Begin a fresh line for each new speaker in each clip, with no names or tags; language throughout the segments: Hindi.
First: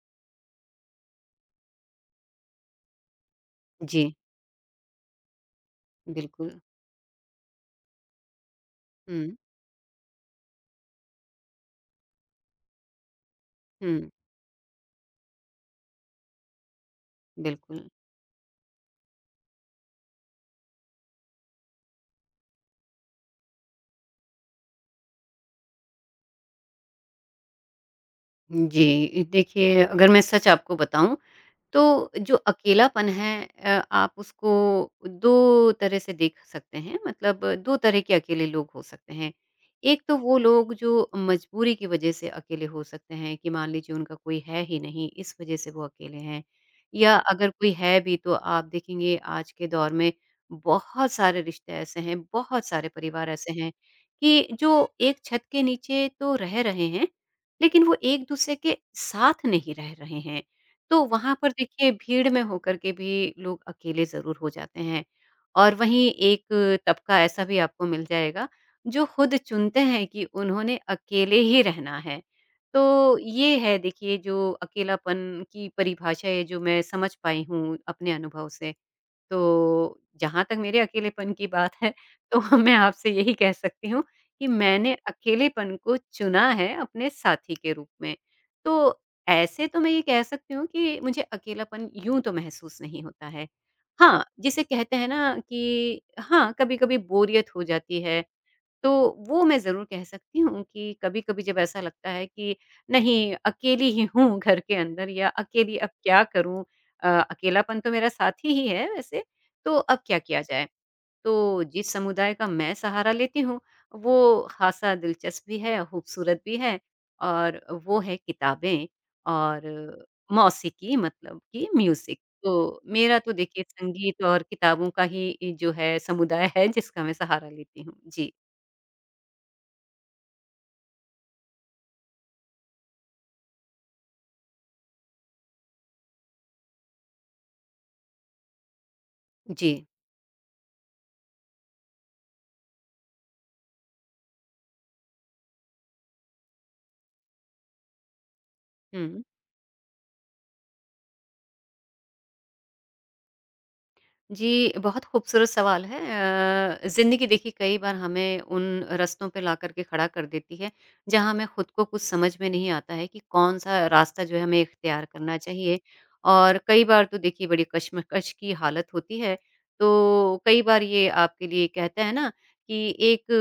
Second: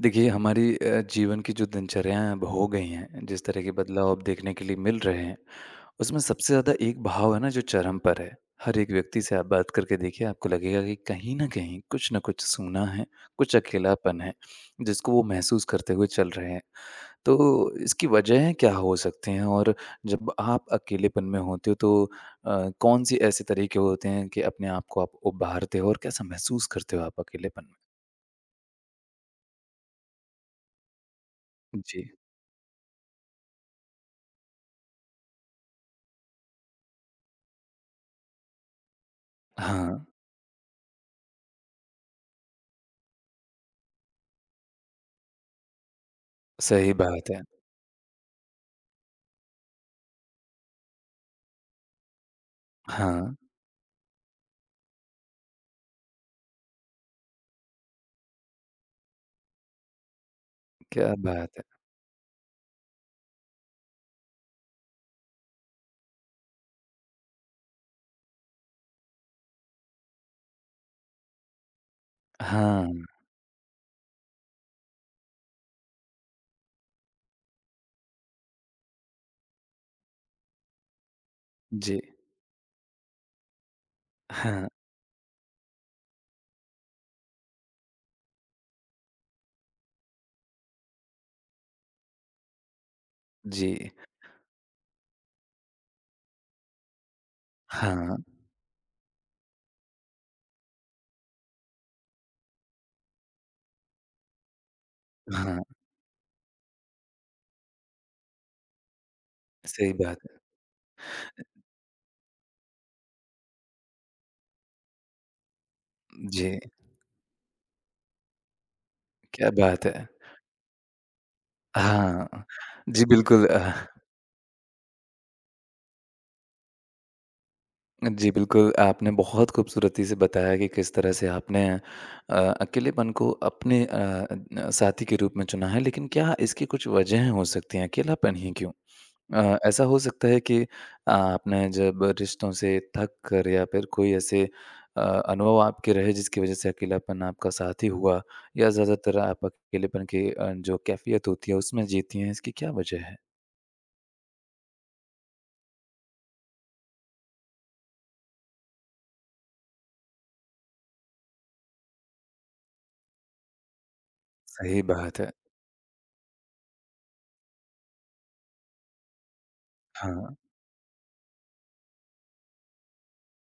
देखिए, हमारी जीवन की जो दिनचर्याएँ अब हो गई हैं, जिस तरह के बदलाव
जी,
अब देखने के लिए मिल रहे हैं, उसमें
बिल्कुल।
सबसे ज़्यादा एक भाव है ना जो चरम पर है। हर एक व्यक्ति
हुँ,
से आप बात करके देखिए, आपको लगेगा कि कहीं न कहीं कुछ न कुछ सूना है, कुछ
हुँ,
अकेलापन है, जिसको वो महसूस करते हुए चल रहे हैं। तो
बिल्कुल।
इसकी वजहें क्या हो सकती हैं? और जब आप अकेलेपन में होते हो तो कौन-से ऐसे तरीके होते हैं कि अपने आप को आप उभारते हो और कैसा महसूस करते हो आप अकेलेपन में?
जी, देखिए अगर मैं सच आपको बताऊँ तो
जी।
जो अकेलापन है आप उसको 2 तरह से देख सकते हैं मतलब 2 तरह के अकेले लोग हो सकते हैं। एक
हाँ।
तो वो लोग जो मजबूरी की वजह से अकेले हो सकते हैं कि मान लीजिए उनका कोई है ही नहीं, इस वजह से वो अकेले हैं।
सही
या
बात है।
अगर कोई है भी तो आप देखेंगे आज के दौर में बहुत सारे रिश्ते ऐसे हैं, बहुत सारे परिवार
हाँ,
ऐसे हैं कि जो एक छत के नीचे तो रह रहे हैं, लेकिन वो एक-दूसरे के साथ नहीं रह रहे हैं। तो
क्या
वहाँ पर
बात है!
देखिए भीड़ में होकर के भी लोग अकेले ज़रूर हो जाते हैं और वहीं एक तबका ऐसा भी आपको मिल जाएगा जो खुद चुनते हैं कि उन्होंने अकेले ही रहना है।
हाँ,
तो ये है देखिए जो अकेलापन की परिभाषा है जो मैं समझ पाई हूँ अपने अनुभव से। तो जहाँ तक मेरे अकेलेपन की बात है
जी।
तो मैं आपसे यही कह सकती हूँ कि
हाँ,
मैंने अकेलेपन को चुना है अपने साथी के रूप में। तो ऐसे तो मैं ये कह सकती हूँ कि मुझे अकेलापन यूँ तो महसूस नहीं होता है।
जी।
हाँ, जिसे कहते हैं ना कि हाँ, कभी-कभी बोरियत हो जाती
हाँ,
है तो वो मैं ज़रूर कह सकती हूँ कि कभी-कभी जब ऐसा लगता है कि नहीं, अकेली ही हूँ घर के अंदर या
हाँ,
अकेली अब क्या करूँ? अकेलापन तो मेरा साथी ही है वैसे, तो
सही
अब क्या
बात है।
किया जाए? तो जिस समुदाय का मैं सहारा लेती हूँ, वो ख़ासा दिलचस्प भी है, खूबसूरत भी
जी,
है और वो है किताबें
क्या
और
बात है!
मौसीकी मतलब कि म्यूज़िक।
हाँ,
तो
जी,
मेरा तो
बिल्कुल
देखिए संगीत और किताबों का ही जो है समुदाय है जिसका मैं सहारा लेती हूँ।
जी,
जी।
बिल्कुल, आपने बहुत खूबसूरती से बताया कि किस तरह से आपने अकेलेपन को अपने न साथी के रूप में चुना है, लेकिन क्या इसकी कुछ वजहें हो सकती हैं? अकेलापन ही क्यों?
जी।
ऐसा हो सकता है कि आपने जब रिश्तों से थक कर या फिर कोई ऐसे अनुभव आपके रहे जिसकी वजह से अकेलापन आपका साथी हुआ या ज़्यादातर
हुँ।
आप अकेलेपन की जो कैफ़ियत होती है उसमें जीती हैं, इसकी क्या वजह है?
जी, बहुत खूबसूरत सवाल है। ज़िंदगी देखिए कई बार हमें उन रास्तों पे ला कर के खड़ा कर देती है, जहाँ हमें खुद को कुछ समझ में नहीं आता है कि कौन-सा रास्ता जो है हमें
सही
इख्तियार
बात है।
करना चाहिए। और कई बार तो देखिए बड़ी कशमकश की हालत होती है, तो
हाँ,
कई बार ये आपके लिए कहते हैं ना कि एक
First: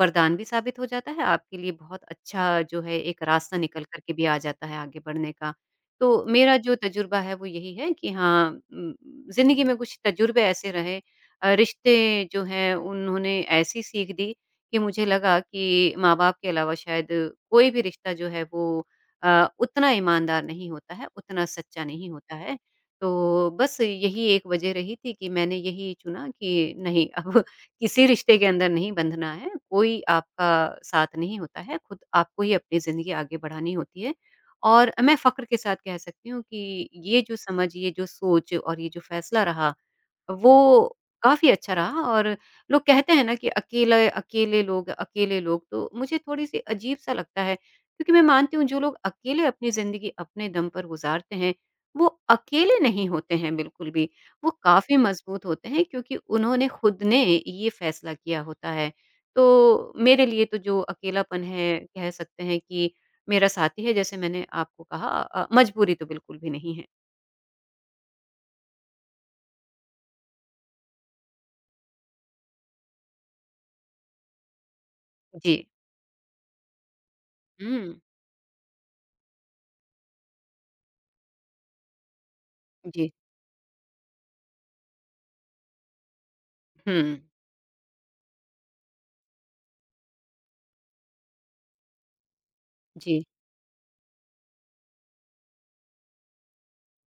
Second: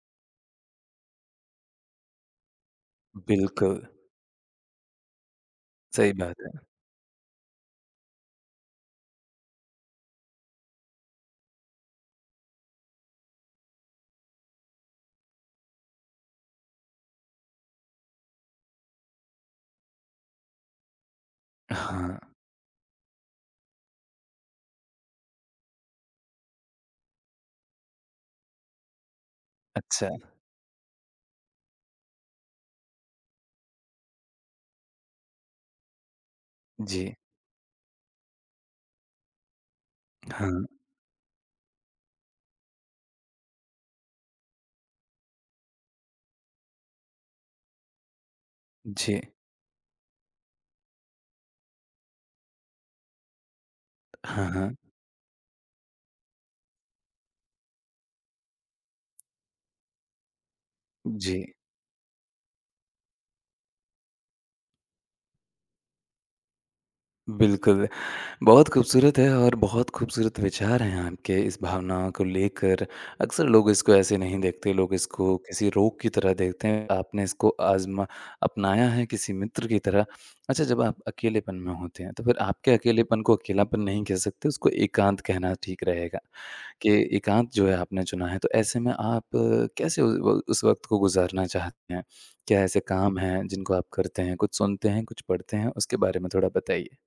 वरदान भी साबित हो जाता है, आपके लिए बहुत अच्छा जो है एक रास्ता
बिल्कुल,
निकल कर के भी आ जाता है आगे बढ़ने का। तो
सही बात
मेरा
है।
जो तजुर्बा है वो यही है कि हाँ ज़िंदगी में कुछ तजुर्बे ऐसे रहे रिश्ते जो हैं उन्होंने ऐसी सीख दी कि मुझे लगा कि माँ-बाप के अलावा शायद कोई भी रिश्ता जो है वो उतना ईमानदार नहीं होता है, उतना सच्चा नहीं
हाँ,
होता है। तो बस यही एक वजह रही थी कि मैंने यही चुना कि नहीं अब किसी रिश्ते के अंदर नहीं बंधना है, कोई
अच्छा,
आपका साथ नहीं होता है, खुद आपको ही अपनी ज़िंदगी आगे बढ़ानी होती है। और मैं फ़क्र के साथ कह सकती हूँ कि
जी,
ये जो समझ, ये जो सोच और ये जो फ़ैसला रहा,
हाँ,
वो काफ़ी अच्छा रहा और लोग कहते हैं ना कि अकेले अकेले लोग, तो मुझे थोड़ी-सी अजीब-सा लगता है क्योंकि मैं मानती हूँ जो लोग
जी,
अकेले अपनी ज़िंदगी अपने दम पर गुज़ारते हैं, वो अकेले नहीं होते हैं बिल्कुल भी।
हाँ,
वो
हाँ,
काफ़ी मज़बूत होते हैं क्योंकि उन्होंने खुद ने ये फ़ैसला किया होता है। तो मेरे लिए तो जो
जी।
अकेलापन है, कह सकते हैं कि मेरा साथी है जैसे मैंने आपको कहा मजबूरी तो बिल्कुल भी नहीं है।
बिल्कुल, बहुत खूबसूरत है और बहुत खूबसूरत विचार हैं आपके इस भावना को लेकर। अक्सर लोग इसको ऐसे नहीं देखते, लोग इसको
जी।
किसी रोग की तरह देखते हैं। आपने इसको
हुँ।
आज़मा अपनाया है किसी मित्र की तरह। अच्छा जब आप अकेलेपन में होते हैं, तो फिर आपके
जी।
अकेलेपन को अकेलापन नहीं कह सकते, उसको एकांत कहना ठीक रहेगा कि
हुँ।
एकांत जो है आपने चुना है। तो ऐसे में आप कैसे उ व उस वक़्त को गुज़ारना चाहते हैं? क्या ऐसे काम
जी।
हैं जिनको आप करते हैं? कुछ सुनते हैं, कुछ पढ़ते हैं? उसके बारे में थोड़ा बताइए।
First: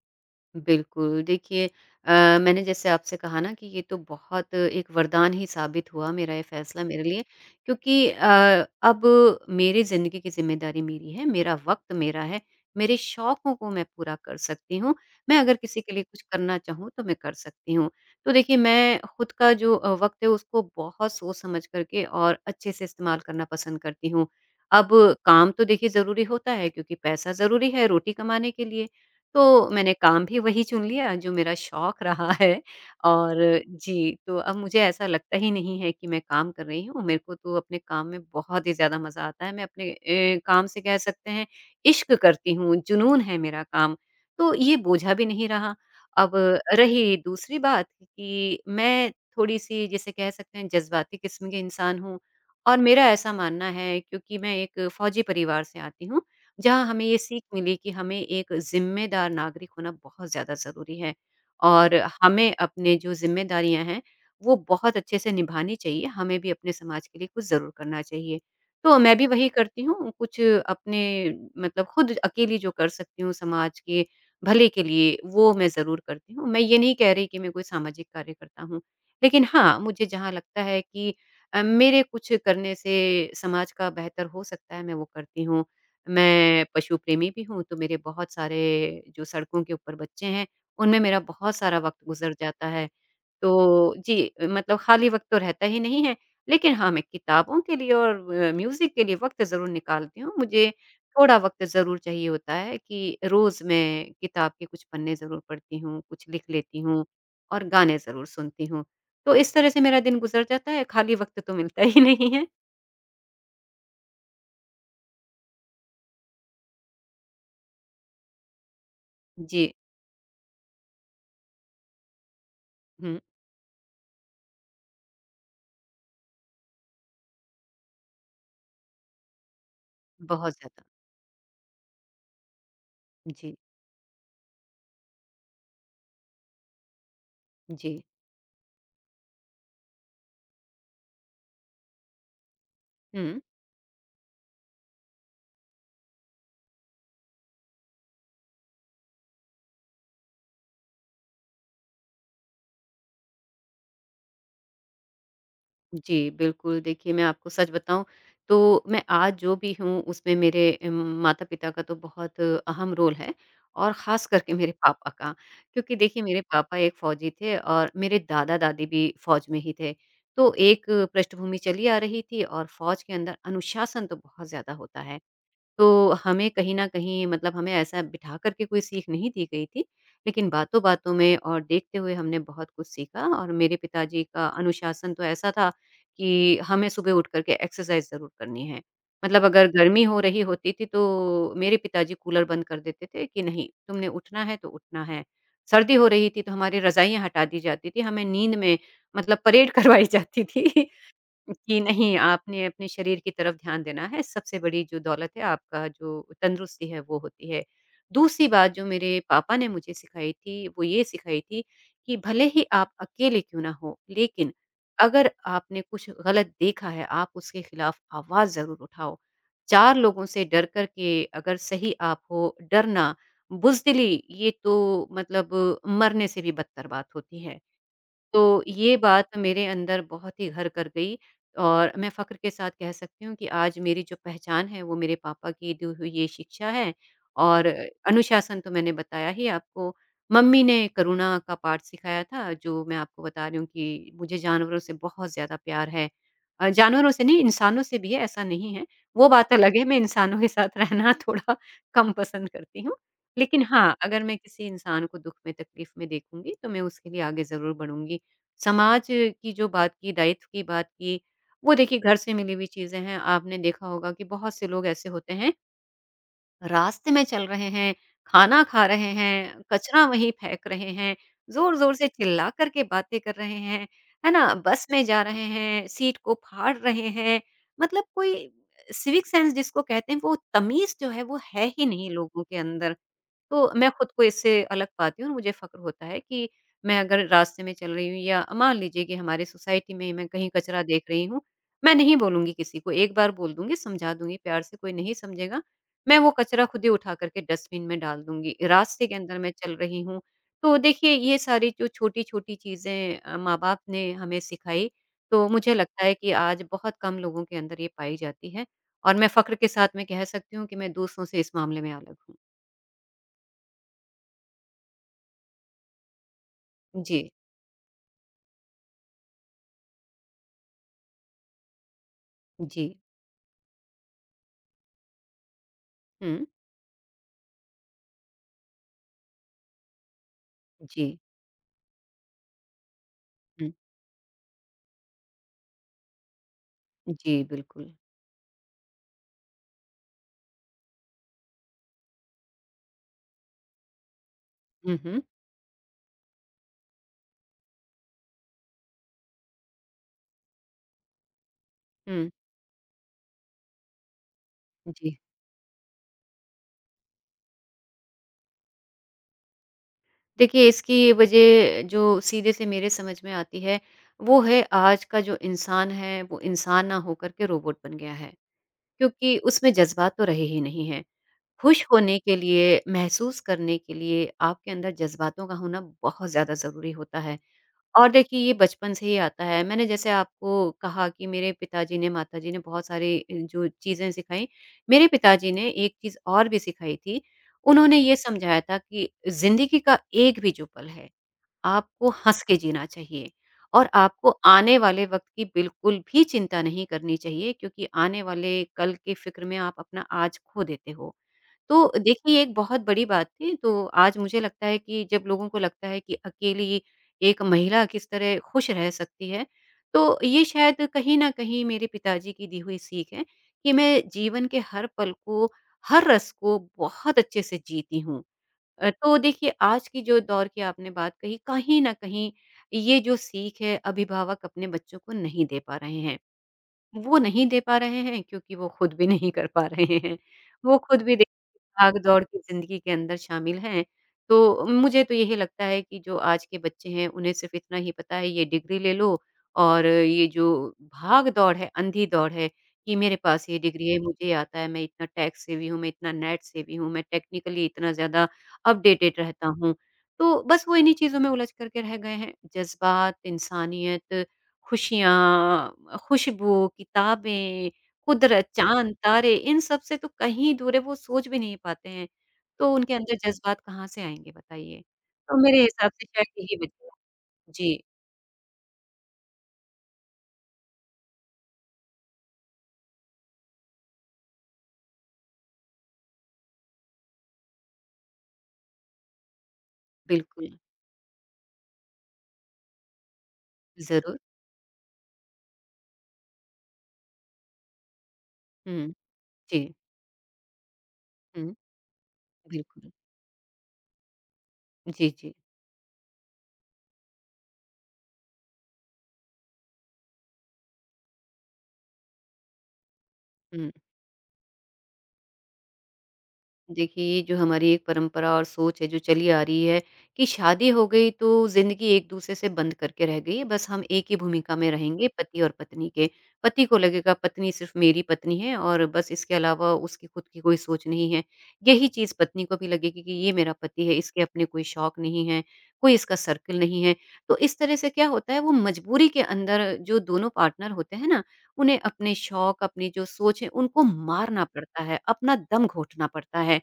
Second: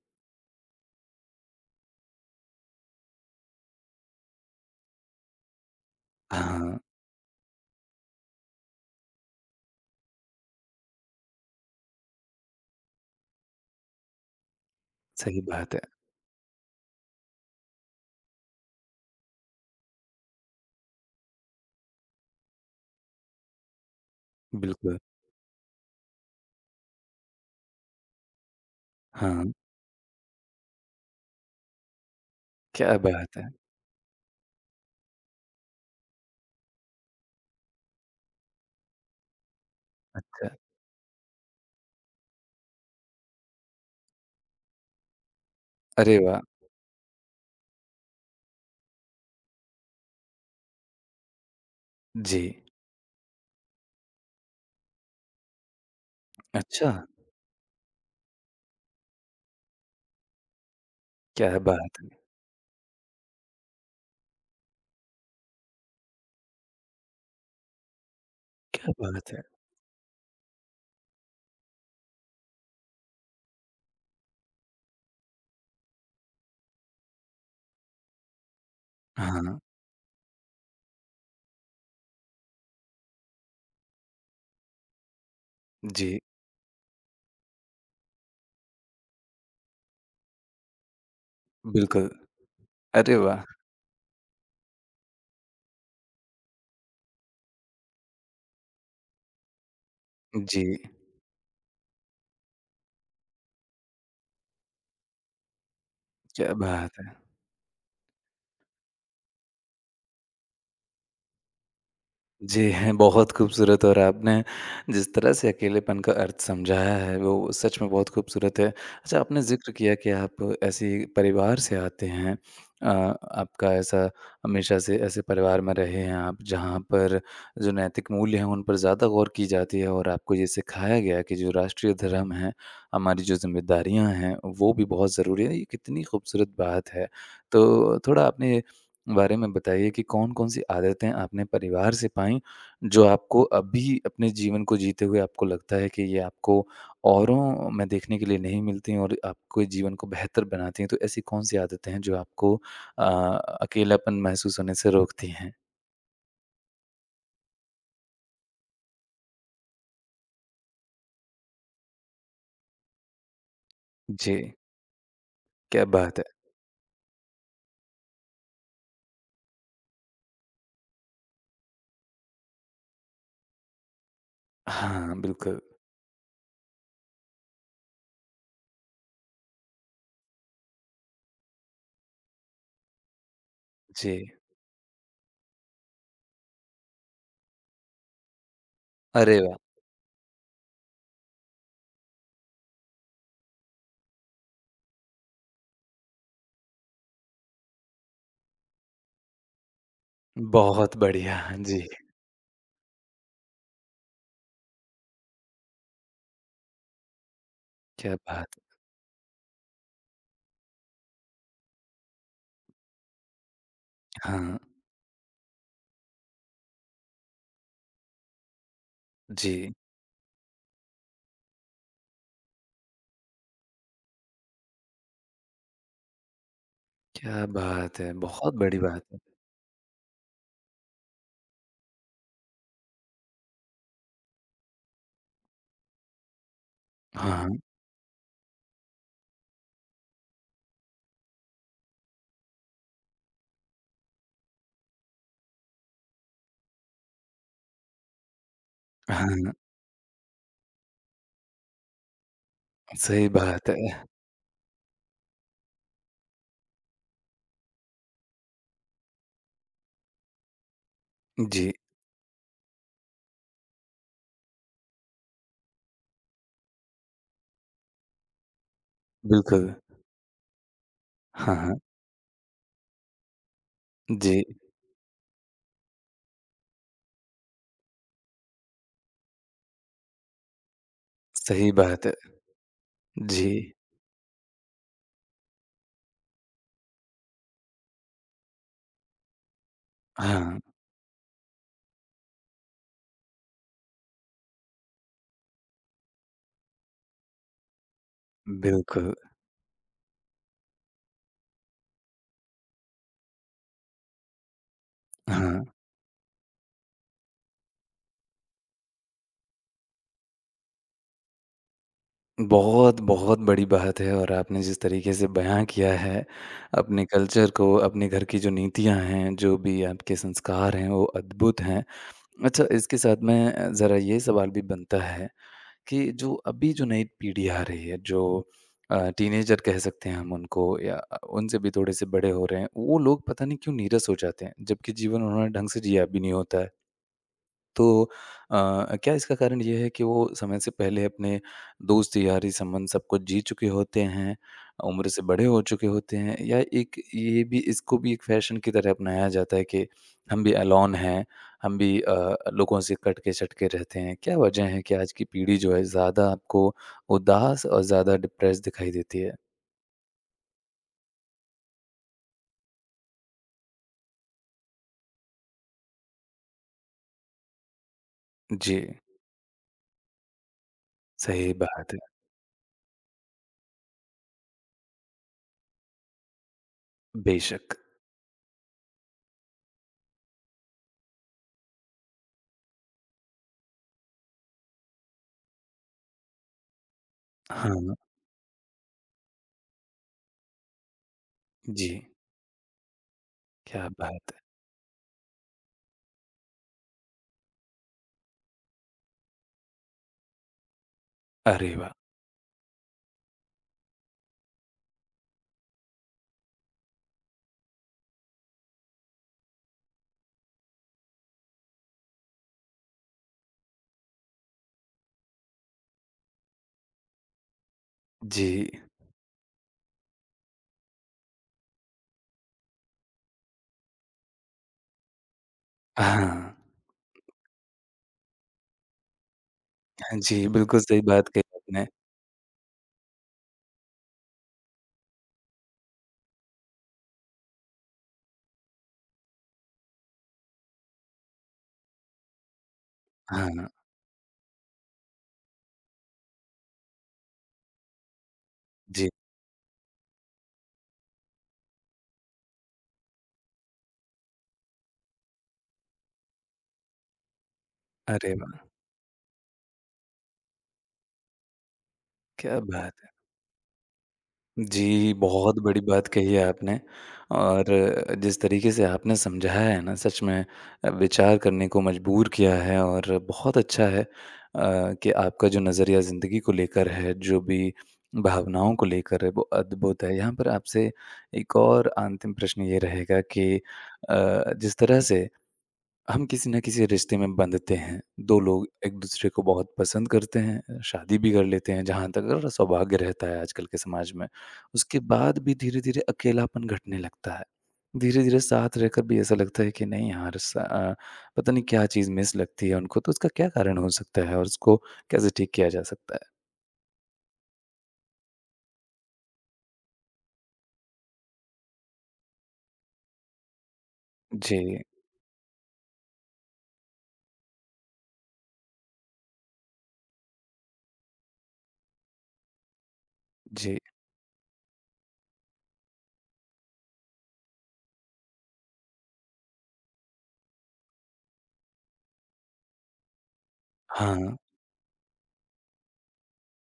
बिल्कुल, देखिए अ, मैंने जैसे आपसे कहा ना कि ये तो बहुत एक वरदान ही साबित हुआ मेरा ये
हाँ,
फ़ैसला मेरे लिए क्योंकि अब मेरी ज़िंदगी की ज़िम्मेदारी मेरी है, मेरा वक़्त मेरा है, मेरे शौकों को मैं पूरा कर सकती हूँ। मैं
सही
अगर
बात
किसी
है।
के लिए कुछ करना चाहूँ तो मैं कर सकती हूँ। तो देखिए मैं खुद का जो वक़्त है उसको बहुत सोच समझ करके और अच्छे से इस्तेमाल करना पसंद करती हूँ। अब
बिल्कुल,
काम तो देखिए ज़रूरी होता है क्योंकि पैसा ज़रूरी है रोटी कमाने के लिए।
हाँ,
तो मैंने काम भी वही चुन लिया जो मेरा शौक रहा है
क्या
और
बात है!
जी, तो अब मुझे ऐसा लगता ही नहीं है कि मैं काम कर रही हूँ। मेरे को तो अपने काम में बहुत ही ज़्यादा मज़ा आता है। मैं अपने
अच्छा,
काम से कह सकते हैं इश्क करती हूँ, जुनून है मेरा काम। तो ये बोझा भी नहीं रहा।
अरे
अब
वाह!
रही दूसरी बात कि मैं थोड़ी-सी जिसे कह सकते हैं जज़्बाती किस्म की इंसान हूँ
जी,
और मेरा ऐसा मानना है क्योंकि मैं एक फ़ौजी परिवार से आती हूँ। जहाँ
अच्छा,
हमें ये सीख मिली कि हमें एक ज़िम्मेदार नागरिक होना बहुत ज़्यादा ज़रूरी है
क्या बात
और
है!
हमें अपने जो ज़िम्मेदारियाँ हैं, वो बहुत अच्छे से निभानी चाहिए, हमें भी अपने समाज के लिए कुछ ज़रूर करना चाहिए।
क्या
तो मैं भी
बात है!
वही करती हूँ, कुछ अपने मतलब खुद अकेली जो कर सकती हूँ समाज के भले के लिए, वो मैं ज़रूर करती हूँ। मैं ये नहीं कह रही कि मैं कोई सामाजिक कार्यकर्ता हूँ,
हाँ,
लेकिन हाँ, मुझे जहाँ लगता है कि मेरे कुछ करने से समाज का बेहतर हो सकता है, मैं वो करती हूँ।
जी,
मैं पशु प्रेमी भी हूँ, तो मेरे बहुत सारे जो सड़कों के ऊपर बच्चे हैं, उनमें मेरा बहुत सारा वक़्त
बिल्कुल,
गुज़र जाता है।
अरे वाह!
तो जी, मतलब खाली वक़्त तो रहता ही नहीं है, लेकिन हाँ, मैं किताबों के लिए और म्यूज़िक के लिए वक़्त ज़रूर निकालती हूँ।
जी,
मुझे थोड़ा वक़्त ज़रूर चाहिए होता है कि रोज़ मैं किताब के कुछ पन्ने ज़रूर पढ़ती हूँ, कुछ लिख
क्या
लेती
बात
हूँ
है!
और गाने ज़रूर सुनती हूँ। तो इस तरह से मेरा दिन गुज़र जाता है, खाली वक़्त तो मिलता ही नहीं है।
जी, हैं, बहुत खूबसूरत और आपने जिस तरह से अकेलेपन का अर्थ समझाया है, वो सच में बहुत खूबसूरत है। अच्छा, आपने
जी।
ज़िक्र किया कि आप ऐसे परिवार से आते हैं। अ,
हुँ,
आपका ऐसा हमेशा से ऐसे परिवार में रहे हैं आप, जहाँ पर जो नैतिक मूल्य हैं, उन पर ज़्यादा गौर की जाती है और आपको ये
बहुत ज़्यादा।
सिखाया गया कि जो राष्ट्रीय धर्म है, हमारी जो
जी,
ज़िम्मेदारियाँ हैं, वो भी बहुत ज़रूरी है। ये कितनी खूबसूरत बात है। तो
जी।
थोड़ा आपने बारे में बताइए कि कौन-कौन सी आदतें आपने परिवार से पाई, जो
हुँ।
आपको अभी अपने जीवन को जीते हुए आपको लगता है कि ये आपको औरों में देखने के लिए नहीं मिलती हैं और आपके जीवन को बेहतर बनाती हैं? तो ऐसी कौन-सी आदतें हैं जो आपको अ, अकेलापन महसूस होने से रोकती हैं?
जी, बिल्कुल, देखिए मैं आपको सच बताऊँ तो मैं आज जो भी हूँ उसमें मेरे माता-पिता का तो बहुत अहम रोल है और ख़ास
जी,
करके मेरे पापा का।
क्या
क्योंकि
बात
देखिए
है!
मेरे पापा एक फ़ौजी थे और मेरे दादा-दादी भी फ़ौज में ही थे। तो एक पृष्ठभूमि चली आ रही थी और फ़ौज के अंदर अनुशासन तो बहुत ज़्यादा होता है।
हाँ, बिल्कुल।
तो हमें कहीं न कहीं मतलब हमें ऐसा बिठा कर के कोई सीख नहीं दी गई थी, लेकिन बातों-बातों में और देखते हुए हमने बहुत कुछ सीखा और मेरे
जी।
पिताजी का अनुशासन तो ऐसा था कि हमें सुबह उठ कर के एक्सरसाइज़ ज़रूर करनी है।
अरे
मतलब
वाह!
अगर गर्मी हो रही होती थी तो मेरे पिताजी कूलर बंद कर देते थे कि नहीं, तुमने उठना है तो उठना है। सर्दी हो रही थी तो हमारी रज़ाइयाँ हटा दी जाती थी, हमें नींद में मतलब परेड करवाई जाती थी
बहुत बढ़िया।
जी,
जी,
नहीं, आपने अपने शरीर की तरफ ध्यान देना है, सबसे बड़ी जो दौलत है आपका जो तंदुरुस्ती है वो होती है।
क्या
दूसरी
बात
बात
है!
जो मेरे पापा ने मुझे सिखाई थी, वो ये सिखाई थी कि भले ही आप अकेले क्यों ना हों, लेकिन
हाँ,
अगर आपने कुछ गलत देखा है, आप उसके खिलाफ आवाज़ ज़रूर उठाओ।
जी,
4 लोगों से डर कर के अगर सही आप हो, डरना, बुज़दिली ये तो मतलब मरने से भी बदतर बात होती
क्या
है।
बात है!
तो
बहुत बड़ी
ये
बात है।
बात मेरे अंदर बहुत ही घर कर गई और मैं फ़क्र के साथ कह सकती हूँ कि आज मेरी जो पहचान है वो मेरे पापा की दी हुई ये शिक्षा है
हाँ,
और अनुशासन तो मैंने बताया ही आपको। मम्मी ने करुणा का पाठ सिखाया था जो मैं आपको बता रही हूँ कि मुझे जानवरों से बहुत ज़्यादा प्यार है। जानवरों से नहीं इंसानों से भी है ऐसा नहीं है, वो बात
हाँ,
अलग है मैं इंसानों के साथ रहना थोड़ा कम पसंद करती हूँ।
सही
लेकिन
बात
हाँ,
है।
अगर मैं किसी इंसान को दुःख में तकलीफ़ में देखूँगी तो मैं उसके लिए आगे ज़रूर बढ़ूँगी। समाज की जो बात की, दायित्व की बात की,
जी,
वो देखिए घर से मिली हुई चीज़ें हैं। आपने देखा होगा कि बहुत से लोग ऐसे होते हैं, रास्ते में चल रहे हैं, खाना खा रहे हैं,
बिल्कुल।
कचरा वहीं फेंक रहे हैं,
हाँ, हाँ।
ज़ोर-ज़ोर से चिल्ला कर के बातें कर रहे हैं, है
जी,
ना? बस में जा रहे हैं, सीट को फाड़ रहे हैं, मतलब कोई सिविक सेंस जिसको कहते हैं, वो तमीज़ जो है, वो है
सही
ही
बात
नहीं
है।
लोगों के अंदर।
जी,
तो मैं खुद को इससे अलग पाती हूँ और मुझे फ़क्र होता है कि मैं अगर रास्ते में चल रही हूँ या मान लीजिए कि हमारे सोसाइटी में ही मैं कहीं
हाँ,
कचरा देख रही हूँ, मैं नहीं बोलूँगी किसी को, एक बार बोल दूँगी, समझा दूँगी प्यार से, कोई नहीं समझेगा। मैं वो कचरा खुद ही उठा कर के डस्टबिन में डाल दूँगी। रास्ते के
बिल्कुल।
अंदर मैं चल रही हूँ, तो देखिए ये सारी जो छोटी-छोटी चीज़ें माँ-बाप ने हमें सिखाई, तो
हाँ,
मुझे लगता है कि आज बहुत कम लोगों के अंदर ये पाई जाती है और मैं फ़क्र के साथ मैं कह सकती हूँ कि मैं दूसरों से इस मामले में अलग हूँ।
बहुत, बहुत बड़ी बात है और आपने जिस तरीके से बयाँ किया है, अपने
जी।
कल्चर को, अपने घर की जो नीतियाँ हैं, जो भी आपके संस्कार हैं, वो अद्भुत हैं। अच्छा,
जी।
इसके साथ में ज़रा ये सवाल भी बनता है कि जो
हुँ।
अभी जो नई पीढ़ी आ रही है जो टीनेजर कह सकते हैं हम उनको या
जी।
उनसे भी थोड़े से बड़े हो रहे हैं वो लोग पता नहीं
हुँ।
क्यों नीरस हो जाते हैं जबकि जीवन उन्होंने ढंग से जिया भी नहीं होता है
जी, बिल्कुल।
तो क्या इसका कारण ये है कि वो समय से पहले अपने दोस्त, यारी, संबंध सब कुछ जी चुके होते हैं,
हुँ,
उम्र
हुँ।
से बड़े हो चुके होते हैं या एक ये भी इसको भी एक फ़ैशन की तरह अपनाया जाता है कि हम भी एलोन हैं, हम भी
हुँ,
लोगों से कट के सट के रहते हैं। क्या वजह है कि आज
जी।
की पीढ़ी जो है ज़्यादा आपको उदास और ज़्यादा डिप्रेस दिखाई देती है?
देखिए इसकी वजह जो सीधे से मेरे समझ में आती है, वो है आज का जो इंसान है, वो इंसान ना होकर के रोबोट बन गया है।
जी,
क्योंकि उसमें जज़्बात तो रहे ही नहीं हैं।
सही
खुश
बात है।
होने के लिए, महसूस करने के लिए आपके अंदर जज़्बातों का होना बहुत ज़्यादा ज़रूरी होता है।
बेशक।
और देखिए ये बचपन से ही आता है। मैंने जैसे आपको कहा कि मेरे पिताजी ने, माताजी ने बहुत सारी जो चीज़ें सिखाई, मेरे पिताजी ने एक चीज़ और भी सिखाई थी। उन्होंने
हाँ,
ये समझाया था कि ज़िंदगी का एक भी जो पल है,
जी,
आपको हँस के जीना चाहिए और
क्या बात
आपको
है!
आने वाले वक़्त की बिल्कुल भी चिंता नहीं करनी चाहिए क्योंकि आने वाले कल की फ़िक्र में आप अपना आज खो देते हो।
अरे
तो
वाह!
देखिए, ये एक बहुत बड़ी बात थी, तो आज मुझे लगता है कि जब लोगों को लगता है कि अकेली एक महिला किस तरह खुश रह सकती है, तो ये शायद कहीं न कहीं मेरे पिताजी की दी हुई सीख है कि मैं जीवन के हर पल को, हर रस को बहुत अच्छे से जीती हूँ।
जी,
तो देखिए, आज की जो दौर की आपने बात कही, कहीं न कहीं ये जो सीख है, अभिभावक अपने बच्चों को नहीं दे पा रहे हैं।
हाँ।
वो नहीं दे पा रहे हैं क्योंकि वो खुद भी नहीं कर पा रहे हैं।
जी,
वो
बिल्कुल सही
खुद भी
बात कही
देखिए
आपने।
भाग-दौड़ की ज़िंदगी के अंदर शामिल हैं। तो मुझे तो यही लगता है कि जो आज के बच्चे हैं उन्हें सिर्फ़ इतना ही पता है ये डिग्री ले लो और ये जो भाग-दौड़ है, अंधी दौड़ है कि मेरे पास ये
हाँ,
डिग्री है, मुझे ये आता है, मैं इतना टैक्स सेवी हूँ, मैं इतना नेट सेवी हूँ, मैं टेक्निकली इतना ज़्यादा
जी।
अपडेटेड रहता हूँ। तो बस वो इन्हीं चीज़ों में उलझ कर के रह गए हैं। जज़्बात, इंसानियत खुशियाँ, खुशबू, किताबें,
अरे
कुदरत,
वाह!
चाँद, तारे इन सब से तो कहीं दूर है, वो सोच भी नहीं पाते हैं।
क्या
तो
बात
उनके
है।
अंदर जज़्बात कहाँ से आएँगे बताइए?
जी,
तो
बहुत
मेरे
बड़ी
हिसाब से
बात
शायद
कही है
यही
आपने
वजह है।
और
जी,
जिस तरीके से आपने समझाया है ना सच में विचार करने को मजबूर किया है और बहुत अच्छा है कि आपका जो नज़रिया ज़िंदगी को लेकर है, जो भी भावनाओं को लेकर है वो अद्भुत है। यहाँ पर
बिल्कुल,
आपसे एक और अंतिम प्रश्न ये रहेगा कि
ज़रूर।
जिस तरह से हम किसी न किसी रिश्ते में बंधते हैं। 2 लोग
हुँ,
एक-दूसरे को बहुत
जी।
पसंद करते हैं, शादी भी कर
हुँ,
लेते हैं, जहाँ तक अगर
बिल्कुल।
सौभाग्य रहता है आजकल के समाज में। उसके
जी, जी।
बाद भी धीरे-धीरे अकेलापन घटने लगता है। धीरे-धीरे साथ रहकर भी ऐसा लगता है कि नहीं यार पता नहीं क्या चीज़ मिस लगती है उनको, तो उसका क्या
हुँ।
कारण हो सकता है और उसको कैसे ठीक किया जा सकता है?
देखिए, ये जो हमारी एक परंपरा और सोच है जो चली आ रही है कि शादी हो गई तो ज़िंदगी एक-दूसरे से बंद करके रह गई है, बस हम एक ही भूमिका में
जी,
रहेंगे पति और पत्नी के। पति को लगेगा पत्नी सिर्फ़ मेरी पत्नी है और बस इसके अलावा उसकी खुद की कोई सोच नहीं है। यही चीज़ पत्नी को भी लगेगी कि ये मेरा
जी।
पति है, इसके अपने कोई शौक नहीं हैं, कोई इसका सर्कल नहीं है। तो इस तरह से क्या होता है वो मजबूरी के अंदर जो दोनों पार्टनर होते हैं ना, उन्हें अपने शौक, अपनी जो सोच है उनको
हाँ,
मारना पड़ता है, अपना दम घोटना पड़ता है।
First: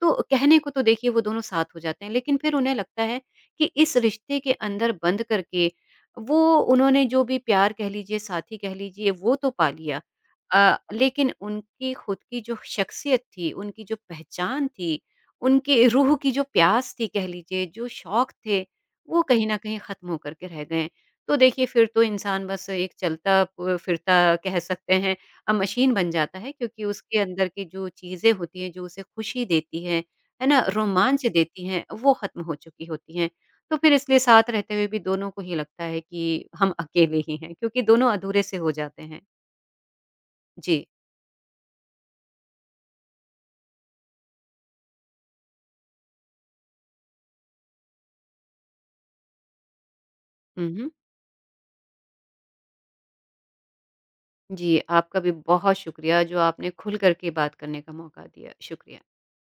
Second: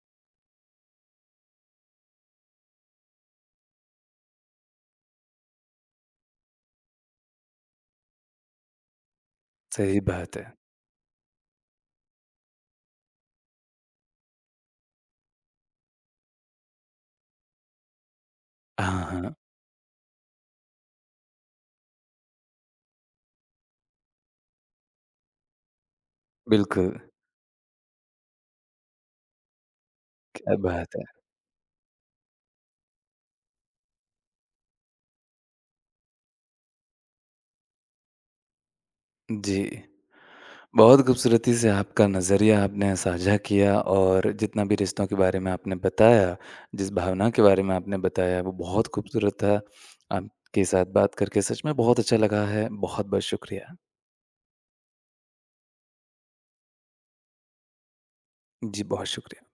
तो कहने को तो देखिए वो दोनों साथ हो जाते हैं, लेकिन फिर उन्हें लगता है कि इस रिश्ते के अंदर बंद करके वो उन्होंने जो भी प्यार कह लीजिए, साथी कह लीजिए वो तो पा लिया।
सही बात है।
लेकिन उनकी खुद की जो शख्सियत थी, उनकी जो पहचान थी, उनकी रूह की जो प्यास थी कह लीजिए, जो शौक थे,
हाँ,
वो
हाँ।
कहीं न कहीं ख़त्म होकर के रह गए। तो देखिए फिर तो इंसान बस एक चलता प फिरता कह सकते हैं मशीन बन जाता है क्योंकि
बिल्कुल,
उसके अंदर की जो चीज़ें होती हैं, जो उसे खुशी देती हैं, है
क्या
ना?
बात है।
रोमांच देती हैं, वो खत्म हो चुकी होती हैं। तो फिर इसलिए साथ रहते हुए भी दोनों को ही लगता है कि हम अकेले ही हैं क्योंकि दोनों अधूरे से हो जाते हैं।
जी।
जी।
बहुत खूबसूरती से आपका नज़रिया आपने साझा किया और जितना भी रिश्तों के बारे में आपने बताया, जिस भावना के बारे में आपने बताया वो बहुत खूबसूरत था। आपके
हुँ,
साथ
हुँ।
बात करके सच में बहुत अच्छा लगा है। बहुत-बहुत शुक्रिया।
जी, आपका भी बहुत शुक्रिया जो आपने खुल कर के बात करने का मौका दिया।
जी,
शुक्रिया।
बहुत शुक्रिया।